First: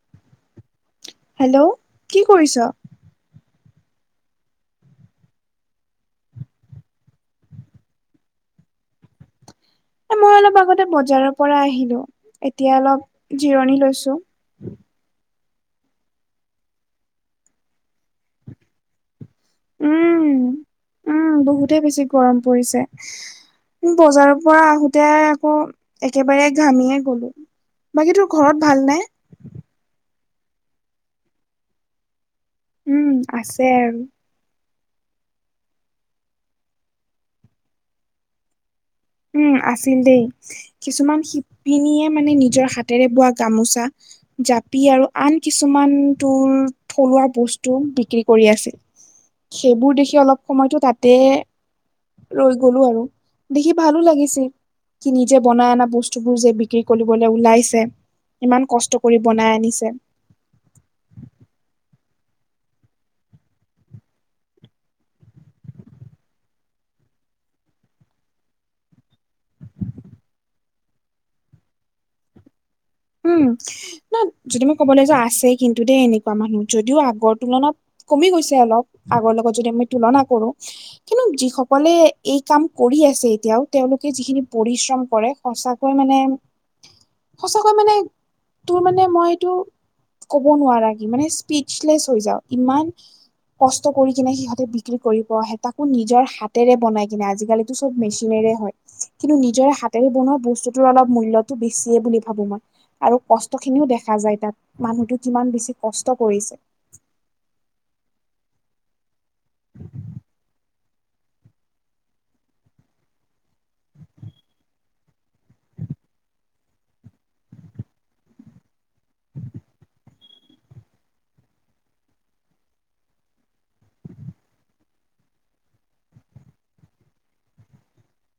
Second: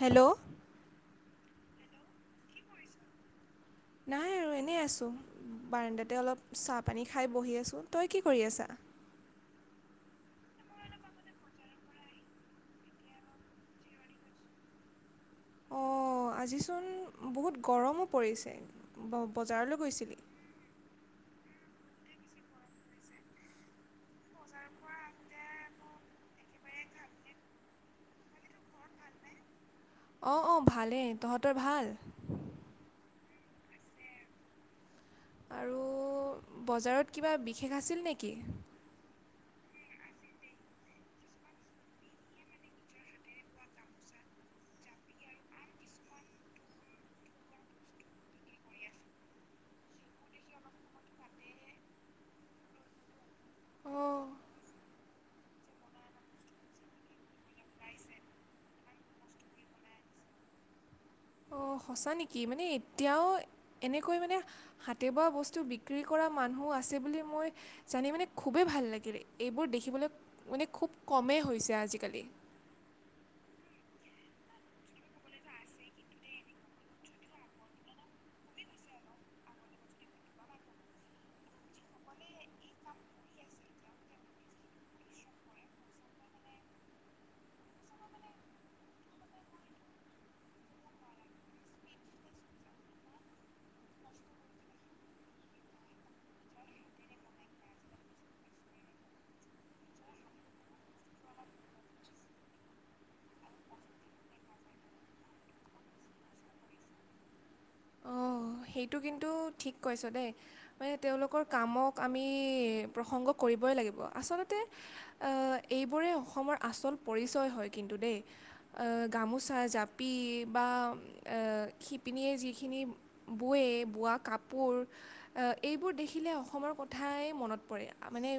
Hello. Hello কি কৰিছ? নাই আৰু এনেই আছোঁ, বাৰাণ্ডাতে অলপ চাহপানী খাই বহি আছোঁ। তই কি কৰি আছা? মই অলপ আগতে বজাৰৰ পৰা আহিলো এতিয়া অলপ জিৰণি লৈছো। অ আজিচোন বহুত গৰমো পৰিছে বজাৰলৈ গৈছিলি? উম। উম, বহুতে বেছি গৰম পৰিছে। বজাৰৰ পৰা আহোতে আকৌ একেবাৰে ঘামিয়ে গলো। বাকী তোৰ ঘৰত ভাল নাই? অ অ ভালেই। তহঁতৰ ভাল? উম, আছে আৰু। আৰু বজাৰত কিবা বিশেষ আছিল নেকি? উম আছিল দেই। কিছুমান শিপিনীয়ে মানে নিজৰ হাতেৰে বোৱা গামোচা জাপি আৰু আন কিছুমান তোৰ থলুৱা বস্তু বিক্ৰী কৰি আছিল। সেইবোৰ দেখি অলপ সময়তো তাতে ৰৈ গলো আৰু। দেখিব- ভালো অঁ লাগিছিল। কি নিজে বনাই অনা বস্তু বোৰ যে বিক্ৰী কৰিবলৈ ওলাইছে। ইমান কষ্ট কৰি বনাই আনিছে। অ সঁচা নেকি মানে এতিয়াও এনেকৈ মানে। হাতে বোৱা বস্তু বিক্ৰী কৰা মানুহ আছে বুলি মই জানি মানে খুবেই ভাল লাগিলে এইবোৰ দেখিবলৈ মানে খুব কমেই হৈছে আজিকালি। উম, ন যদি মই ক'বলে যাওঁ আছে কিন্তু দেই এনেকুৱা মানুহ যদিও আগৰ তুলনাত কমি গৈছে অলপ, আগৰ লগত যদি আমি তুলনা কৰো। কিন্তু যিসকলে এই কাম কৰি আছে এতিয়াও তেওঁলোকে যিখিনি পৰিশ্ৰম কৰে। সঁচাকৈ মানে কই মানে তোৰ মানে মই এইটো ক'ব নোৱাৰা কি মানে স্পীচলেচ হৈ যাওঁ ইমান কষ্ট কৰি কিনে সিহঁতে বিক্ৰী কৰিব আহে তাকো নিজৰ হাতেৰে বনাই কিনে আজিকালি চব মেচিনেৰে হয়। কিন্তু নিজৰে হাতেৰে বনোৱা বস্তুতৰ অলপ মূল্যতো বেছিয়ে বুলি ভাবো মই। আৰু কষ্ট খিনিও দেখা যায় তাত মানুহতো কিমান বেছি কষ্ট কৰিছে। অঁ সেইটো কিন্তু ঠিক কৈছ দেই। মানে তেওঁলোকৰ কামক আমি প্ৰসংগ কৰিবই লাগিব। আচলতে আ এইবোৰেই অসমৰ আচল পৰিচয় হয় কিন্তু দেই। আ গামোচা, জাপি বা আ শিপিনীয়ে যিখিনি বোৱে বোৱা কাপোৰ আ এইবোৰ দেখিলে অসমৰ কথাই মনত পৰে মানে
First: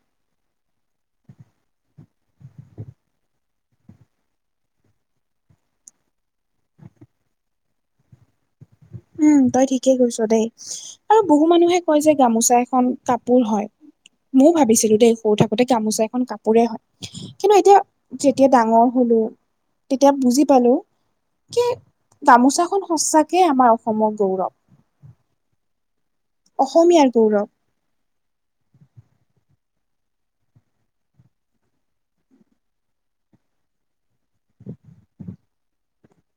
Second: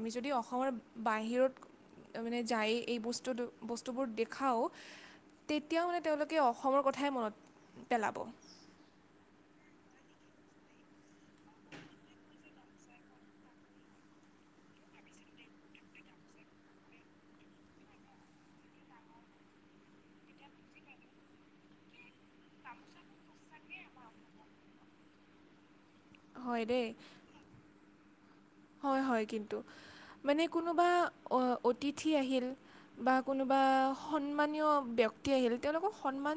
আমি যদি অসমৰ বাহিৰত তাৰ মানে যাই এই বস্তুটো বস্তুবোৰ দেখাওঁ তেতিয়াও মানে তেওঁলোকে অসমৰ কথাই মনত পেলাব। উম তই ঠিকেই কৈছ দেই। আৰু বহু মানুহে কয় যে গামোচা এখন কাপোৰ হয়। মও ভাবিছিলো দেই সৰু থাকোতে গামোচা এখন কাপোৰে হয়। কিন্তু এতিয়া যেতিয়া ডাঙৰ হ'লো তেতিয়া বুজি পালো। কি গামোচাখন সঁচাকে আমাৰ অসমৰ গৌৰৱ। হয় দেই অসমীয়াৰ গৌৰৱ। হয় হয় কিন্তু, মানে কোনোবা অতিথি আহিল বা কোনোবা সন্মানীয় ব্যক্তি আহিল, তেওঁলোকক সন্মান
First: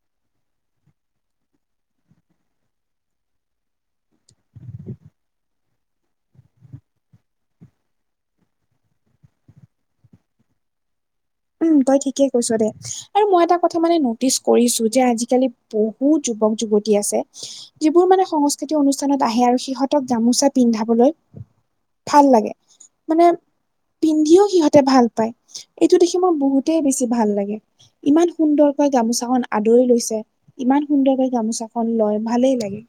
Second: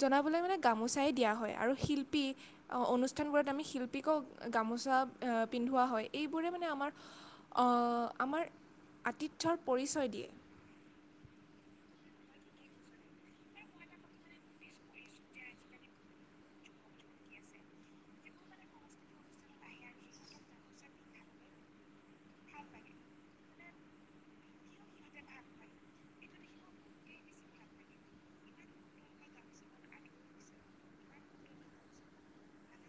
জনাবলৈ মানে গামোচাই দিয়া হয়। আৰু শিল্পী অ অনুষ্ঠানবোৰত আমি শিল্পীকো গামোচা আ পিন্ধোৱা হয়। এই বোৰে মানে আমাৰ অ আমাৰ আতিথ্যৰ পৰিচয় দিয়ে। উম তই ঠিকেই কৈছ দে আৰু মই এটা কথা মানে নটিচ কৰিছো যে আজি-কালি বহু বহুত যুৱক-যুৱতী আছে যিবোৰ মানে সংস্কৃতি অনুষ্ঠানত আহে আৰু সিহঁতক গামোচা পিন্ধাবলৈ ভাল লাগে। মানে পিন্ধিও সিহঁতে ভাল পায়। এ এইটো দেখি মোৰ বহুতেই বেছি ভাল লাগে। ইমান সুন্দৰকৈ গামোচাখন আদৰি লৈছে। ইমান সুন্দৰকৈ গামোচাখন লয় ভালেই লাগে।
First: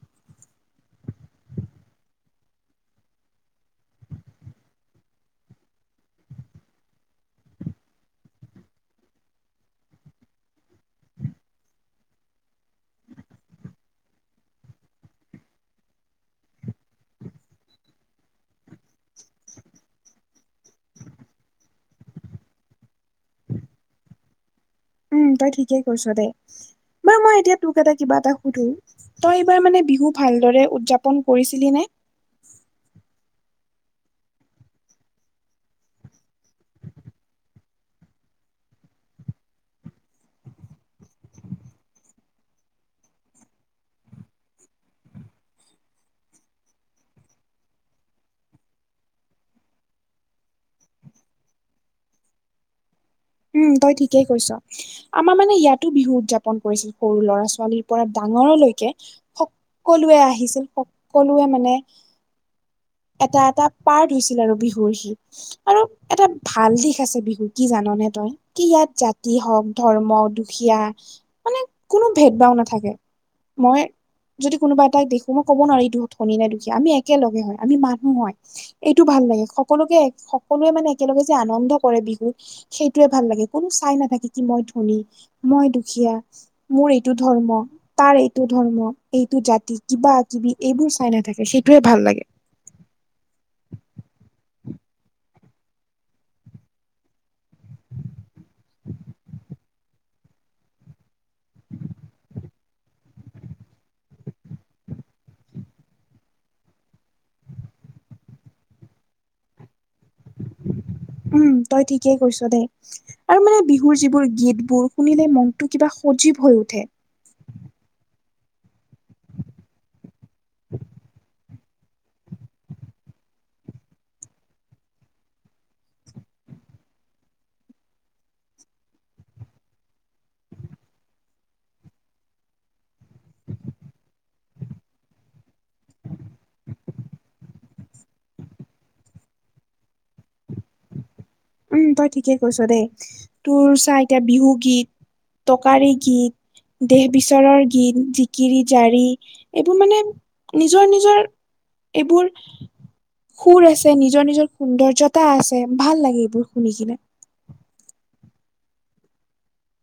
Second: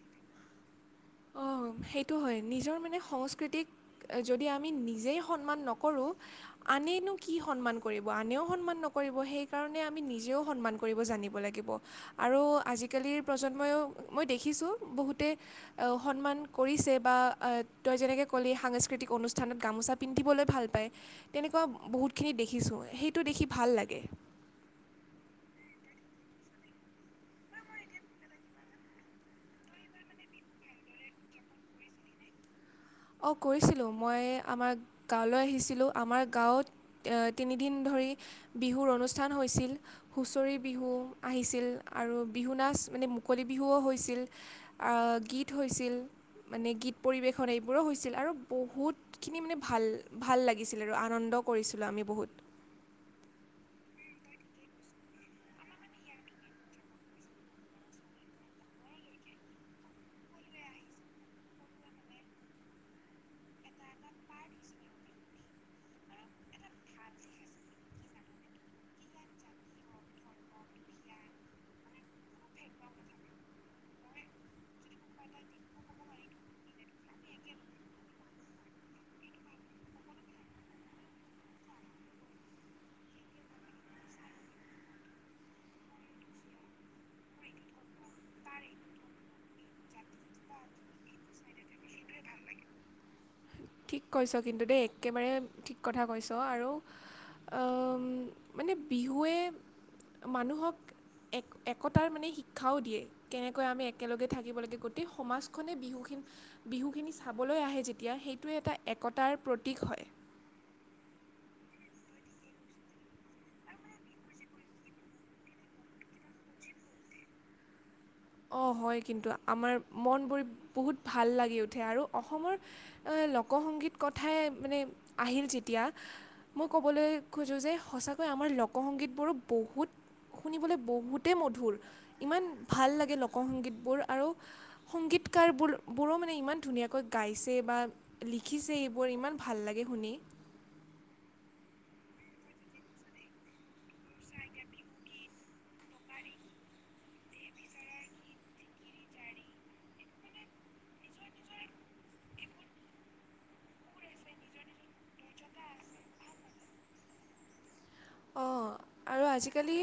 অ সেইটো হয়। নিজৰ মানে সংস্কৃতিক যদি আমি নিজেই সন্মান নকৰোঁ আনেনো কি সন্মান কৰিব, আনেও সন্মান নকৰিব। সেইকাৰণে আমি নিজেও সন্মান কৰিব জানিব লাগিব। আৰু আজি-কালিৰ প্ৰজন্মইও মই দেখিছোঁ বহুতে সন্মান কৰিছে বা তই যেনেকৈ ক'লি সাংস্কৃতিক অনুষ্ঠানত গামোচা পিন্ধিবলৈ ভাল পায়। তেনেকুৱা বহুতখিনি দেখিছোঁ। সেইটো দেখি ভাল লাগে। উম, তই ঠিকেই কৈছ দে। বাও মই এতিয়া তোক এটা কিবা এটা সুধো। তই এইবাৰ মানে বিহু ভালদৰে উদ্‌যাপন কৰিছিলি নে? অ কৰিছিলোঁ, মই আমাৰ গাঁৱলৈ আহিছিলোঁ। আমাৰ গাঁৱত এ তিনিদিন ধৰি বিহুৰ অনুষ্ঠান হৈছিল। হুঁচৰি বিহু আহিছিল আৰু বিহু নাচ মানে মুকলি বিহুও হৈছিল। আ গীত হৈছিল, মানে গীত পৰিৱেশন এই বোৰো হৈছিল আৰু বহুতখিনি মানে ভাল ভাল লাগিছিল আৰু আনন্দ কৰিছিলোঁ আমি বহুত। উম তই ঠিকেই কৈছ। আমাৰ মানে ইয়াতো বিহু উদ্‌যাপন কৰিছিল। সৰু ল'ৰা-ছোৱালীৰ পৰা ডাঙৰলৈকে সকলোৱে আহিছিল। সকলোৱে মানে এটা এটা পাৰ্ট হৈছিল আৰু বিহুৰ সি। আৰু এটা ভাল দিশ আছে বিহুৰ, কি জাননে তই? কি ইয়াত জাতি হওঁক ধৰ্ম, দুখীয়া মানে কোনো ভেদ ভাও নাথাকে। মই যদি কোনোবা এটাক দেখো মই ক'ব নোৱাৰো এইটো ধনী নে দুখীয়া। আমি একেলগে হয়। আমি মানুহ হয় এইটো ভাল লাগে। সকলোকে সকলোৱে মানে একেলগে যে আনন্দ কৰে বিহুত। সেইটোৱে ভাল লাগে। কোনো চাই নাথাকে কি মই ধনী মই দুখীয়া। মোৰ এইটো ধৰ্ম তাৰ এইটো ধৰ্ম, এইটো জাতি, কিবা-কিবি এইবোৰ চাই নাথাকে। সেইটোৱে ভাল লাগে। ঠিক কৈছ কিন্তু দেই। একেবাৰে ঠিক কথা কৈছ আৰু আম মানে বিহুৱে মানুহক এক একতাৰ মানে শিক্ষাও দিয়ে। কেনেকৈ আমি একেলগে থাকিব লাগে গোটেই সমাজখনে বিহুখিন- বিহুখিনি চাবলৈ আহে যেতিয়া সেইটোৱে এটা একতাৰ প্ৰতীক হয়। উম তই ঠিকেই কৰিছ দে। আৰু মানে বিহুৰ যিবোৰ গীতবোৰ শুনিলে মনটো কিবা সজীৱ হৈ উঠে। অ হয় কিন্তু আমাৰ মনবোৰ বহুত ভাল লাগি উঠে আৰু। অসমৰ লোকসংগীত কথাই মানে আহিল যেতিয়া। মই ক'বলৈ খোজোঁ যে সঁচাকৈ আমাৰ লোকসংগীতবোৰো বহুত- শুনিবলৈ বহুতেই মধুৰ ইমান ভাল লাগে লোকসংগীতবোৰ আৰু- সংগীতকাৰবোৰো মানে ইমান ধুনীয়াকৈ গাইছে বা- লিখিছে এইবোৰ ইমান ভাল লাগে শুনি- উম তই ঠিকেই কৈছ দেই তোৰ চা এতিয়া বিহুগীত, টকাৰী গীত- দেহ বিচাৰৰ গীত, জিকিৰি জাৰি এইবোৰ মানে- নিজৰ নিজৰ এইবোৰ- সুৰ আছে নিজৰ নিজৰ সুন্দৰ্যতা আছে ভাল লাগে এইবোৰ শুনি কিনে- অ আৰু আজিকালি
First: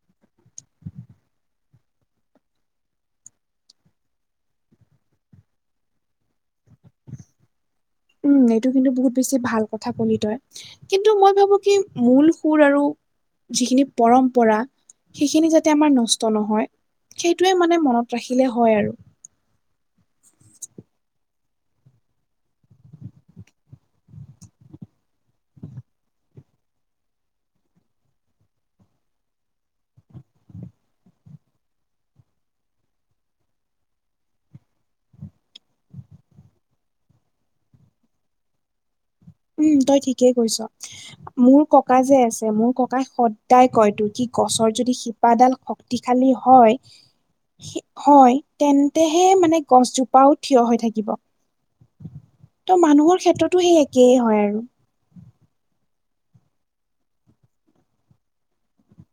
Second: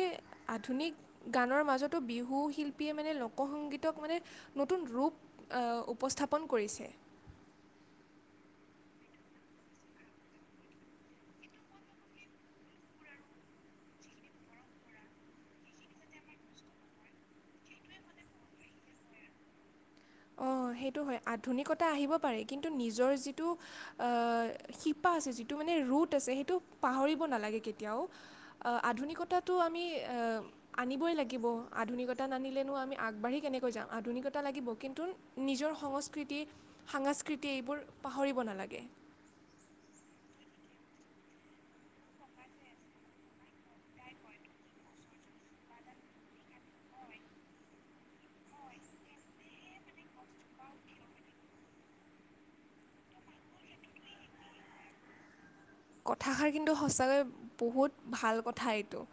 আধুনিক- গানৰ মাজতো বিহু শিল্পীয়ে মানে লোকসংগীতক মানে নতুন ৰূপ- উপস্থাপন কৰিছে। উম এইটো কিন্তু বহুত বেছি ভাল কথা কলি তই। কিন্তু মই ভাবো কি মূল সুৰ আৰু যিখিনি পৰম্পৰা- সেইখিনি যাতে আমাৰ নষ্ট নহয় সেইটোৱে মানে মনত ৰাখিলে হয় আৰু। অ সেইটো হয় আধুনিকতা আহিব পাৰে কিন্তু নিজৰ যিটো আহ শি- পা আছে যিটো মানে ৰুট আছে সেইটো পাহৰিব নালাগে কেতিয়াও- আধুনিকতাটো আমি- আনিবই লাগিব আধুনিকতা নানিলেনো আমি আগবাঢ়ি কেনেকৈ যাম আধুনিকতা লাগিব কিন্- তুন নিজৰ সংস্কৃতি, সাংস্কৃতি এইবোৰ পাহৰিব নালাগে। উম তই ঠিকেই কৈছ। মোৰ ককা যে আছে মোৰ ককাই সদায় কয় তোৰ কি গছৰ যদি শি- পাডাল শক্তিশালী হয়। হয় তেন্তে হে মানে গছজোপাও থিয় হৈ থাকিব। ত মানুহৰ ক্ষেত্ৰতো সেই একেই হয় আৰু। কথাষাৰ কিন্তু সঁচাকৈ বহুত ভাল কথা এইটো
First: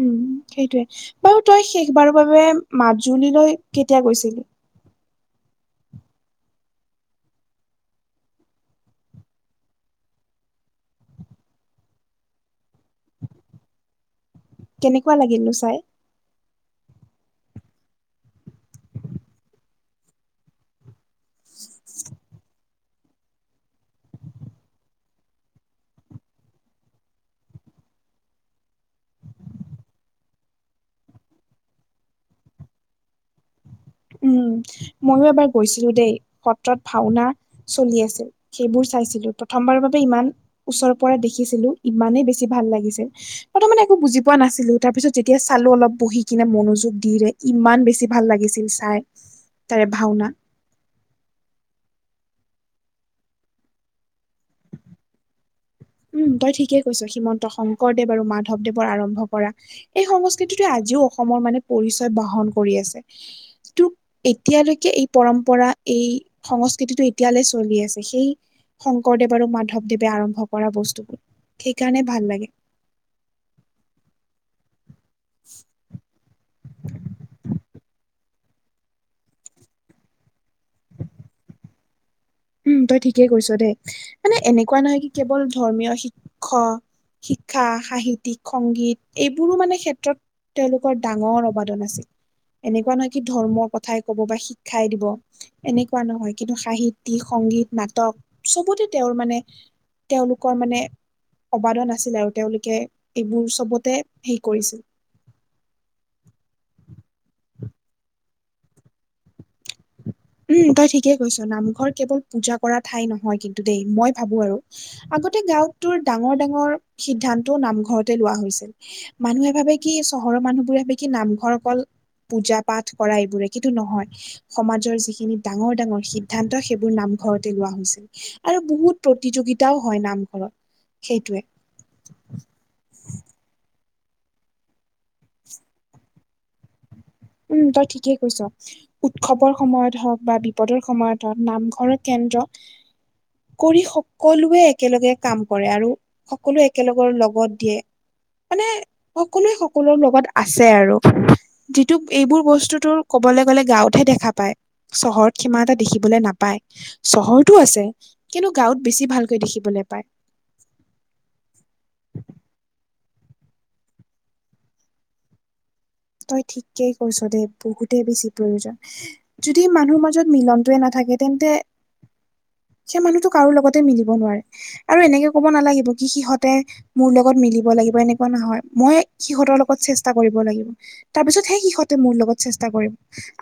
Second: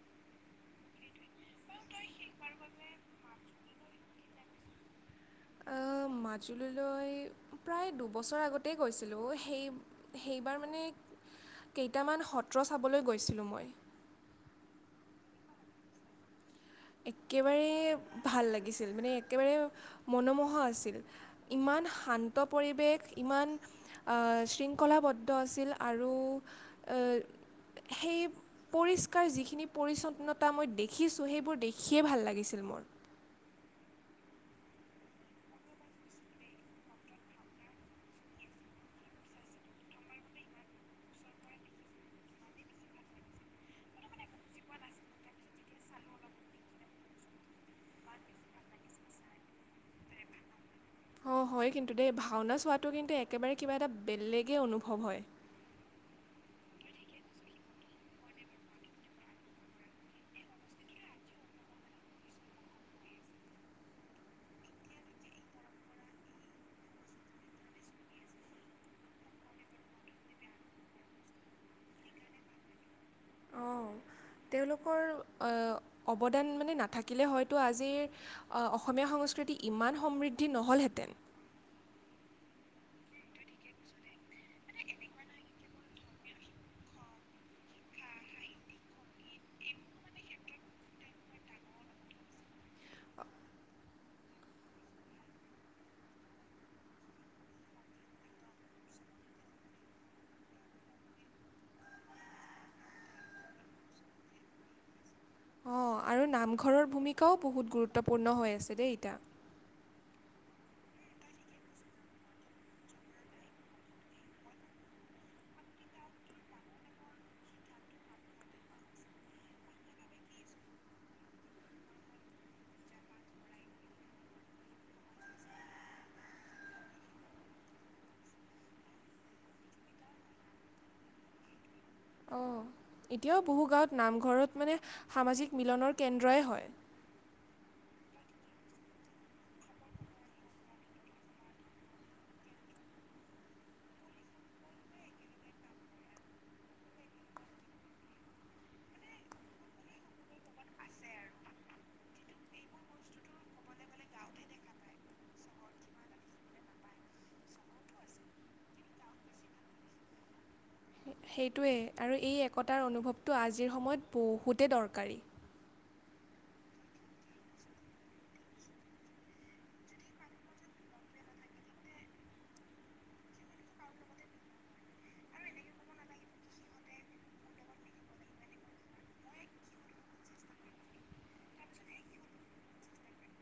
উম সেইটোৱেই বাৰু তই শেষবাৰৰ বাবে মাজুলীলৈ কেতিয়া গৈছিলি অহ মাজুলীলৈ প্ৰায় দুবছৰ আগতেই গৈছিলোঁ সেই সেইবাৰ মানে- কেইটামান সত্ৰ চাবলৈ গৈছিলোঁ মই। কেনেকুৱা লাগিলনো চাই? একেবাৰে ভাল লাগিছিল মানে একেবাৰে মনোমোহা আছিল। ইমান শান্ত পৰিৱেশ ইমান- আ শৃংখলাবদ্ধ আছিল আৰু- সেই পৰিষ্কাৰ যিখিনি পৰিচ্ছন্নতা মই দেখিছোঁ সেইবোৰ- দেখিয়েই ভাল লাগিছিল মোৰ উম ময়ো এবাৰ গৈছিলোঁ দেই সত্ৰত ভাওনা চলি আছিল সেইবোৰ চাইছিলো প্ৰথমবাৰৰ বাবে ইমান ওচৰৰ পৰা দেখিছিলোঁ ইমানেই বেছি ভাল লাগিছিল প্ৰথমতে একো বুজি পোৱা নাছিলোঁ তাৰ পিছত যেতিয়া চালো অলপ বহি কিনে মনোযোগ দিৰে ইমান বেছি ভাল লাগিছিল চাই তাৰে ভাওনা অ হয় কিন্তু দেই ভাওনা চোৱাটো কিন্তু একেবাৰে কিবা এটা বেলেগেই অনুভৱ হয়। উম তই ঠিকেই কৈছ শ্ৰীমন্ত শংকৰদেৱ আৰু মাধৱদেৱৰ আৰম্ভ কৰা এই সংস্কৃতিটোৱেই আজিও অসমৰ মানে পৰিচয় বহন কৰি আছে তোক [unintelligible] এতিয়ালৈকে এই পৰম্পৰা এই সংস্কৃতিটো এতিয়ালে চলি আছে সেই শংকৰদেৱ আৰু মাধৱদেৱে আৰম্ভ কৰা বস্তুবোৰ সেইকাৰণে ভাল লাগে। অ, তেওঁলোকৰ অ, অৱদান মানে নাথাকিলে হয়তো আজিৰ অ, অসমীয়া সংস্কৃতি ইমান সমৃদ্ধি নহ'লহেঁতেন। উম, তই ঠিকেই কৈছ দে মানে এনেকুৱা নহয় কি কেৱল ধৰ্মীয় শিক্ষ শিক্ষা, সাহিত্যিক, সংগীত এইবোৰো মানে ক্ষেত্ৰত তেওঁলোকৰ ডাঙৰ অবাদন আছে। এনেকুৱা নহয় কি ধৰ্মৰ কথাই কব বা শিক্ষাই দিব এনেকুৱা নহয় কিন্তু সাহিত [unintelligible] সংগীত নাটক চবতে তেওঁৰ মানে তেওঁলোকৰ মানে অবাদন আছিল আৰু তেওঁলোকে এইবোৰ চবতে হেই কৰিছিল। অ, আৰু নামঘৰৰ ভূমিকাও বহুত গুৰুত্বপূৰ্ণ হৈ আছে দেই এতা। উম, তই ঠিকেই কৈছ নামঘৰ কেৱল পূজা কৰা ঠাই নহয় কিন্তু দেই মই ভাবো আৰু। আগতে গাঁওত তুৰ ডাঙৰ -ডাঙৰ সিদ্ধান্তও নামঘৰতে লোৱা হৈছিল। মানুহে ভাবে কি চহৰৰ মানুহ বোৰে ভাবে কি নামঘৰ অকল পূজা- পাঠ কৰা এইবোৰে কিন্তু নহয় সমাজৰ যি [unintelligible] ডাঙৰ- ডাঙৰ সিদ্ধান্ত সেইবোৰ নামঘৰতে লোৱা হৈছিল। আৰু বহুত প্ৰতিযোগিতাও হয় নামঘৰত সেইটোৱে। অ, এতিয়াও বহু গাঁৱত নামঘৰত মানে সামাজিক মিলনৰ কেন্দ্ৰই হয়। উম, তই ঠিকেই কৈছ উৎসৱৰ সময়ত হওঁক বা বিপদৰ সময়ত হওঁক নামঘৰৰ কেন্দ্ৰ কৰি সকলোৱে একেলগে কাম কৰে আৰু সকলোৱে একেলগৰ লগত দিয়ে মানে সকলোৱে- সকলোৰ লগত আছে আৰু। টোপ এইবোৰ বস্তু তোৰ ক'বলে গ'লে গাঁৱতহে দেখা পায় চহৰত সীমান এটা দেখিবলৈ নাপায়। চহৰতো আছে কিন্তু গাঁৱত বেছি ভালকৈ দেখিবলৈ পায়। সেইটোৱেই আৰু এই একতাৰ অনুভৱটো আজিৰ সময়ত বহুতেই দৰকাৰী। তই ঠিকৈই কৈছ দে বহুতেই বেছি প্ৰয়োজন। যদি মানুহ মাজত মিলনটোৱে নাথাকে তেন্তে সেই মানুহটো কাৰো লগতে মিলিব নোৱাৰে আৰু এনেকে ক'ব নালাগিব কি সিহঁতে মোৰ লগত মিলিব লাগিব এনেকুৱা নহয় মই সিহঁতৰ লগত চেষ্টা কৰিব লাগিব। তাপিছত সে সিহঁতে মোৰ লগত চেষ্টা কৰিম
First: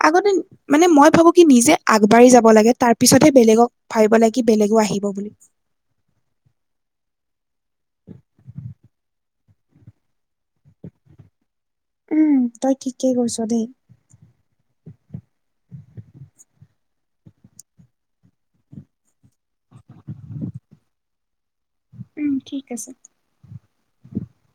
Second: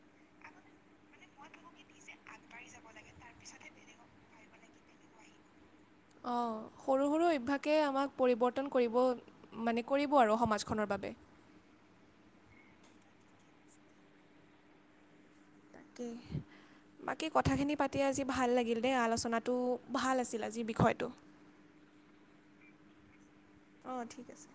আগতেন মানে মই ভাবো কি নিজে আগবাঢ়ি যাব লাগে তাৰ পিছতহে বেলেগক ভাবিব লাগে কি বেলেগো আহিব বুলি। সৰু-সৰু অভ্যাসে আমাক পৰিৱৰ্তন কৰিব মানে কৰিব আৰু সমাজখনৰ বাবে। উম, তই ঠিকেই কৈছ দে। [unintelligible] বাকী কথাখিনি পাতি আজি ভাল লাগিল দেই আলোচনাত টো ভাল আছিল আজিৰ বিষয়টো। উম, ঠিক আছে। অ, ঠিক আছে।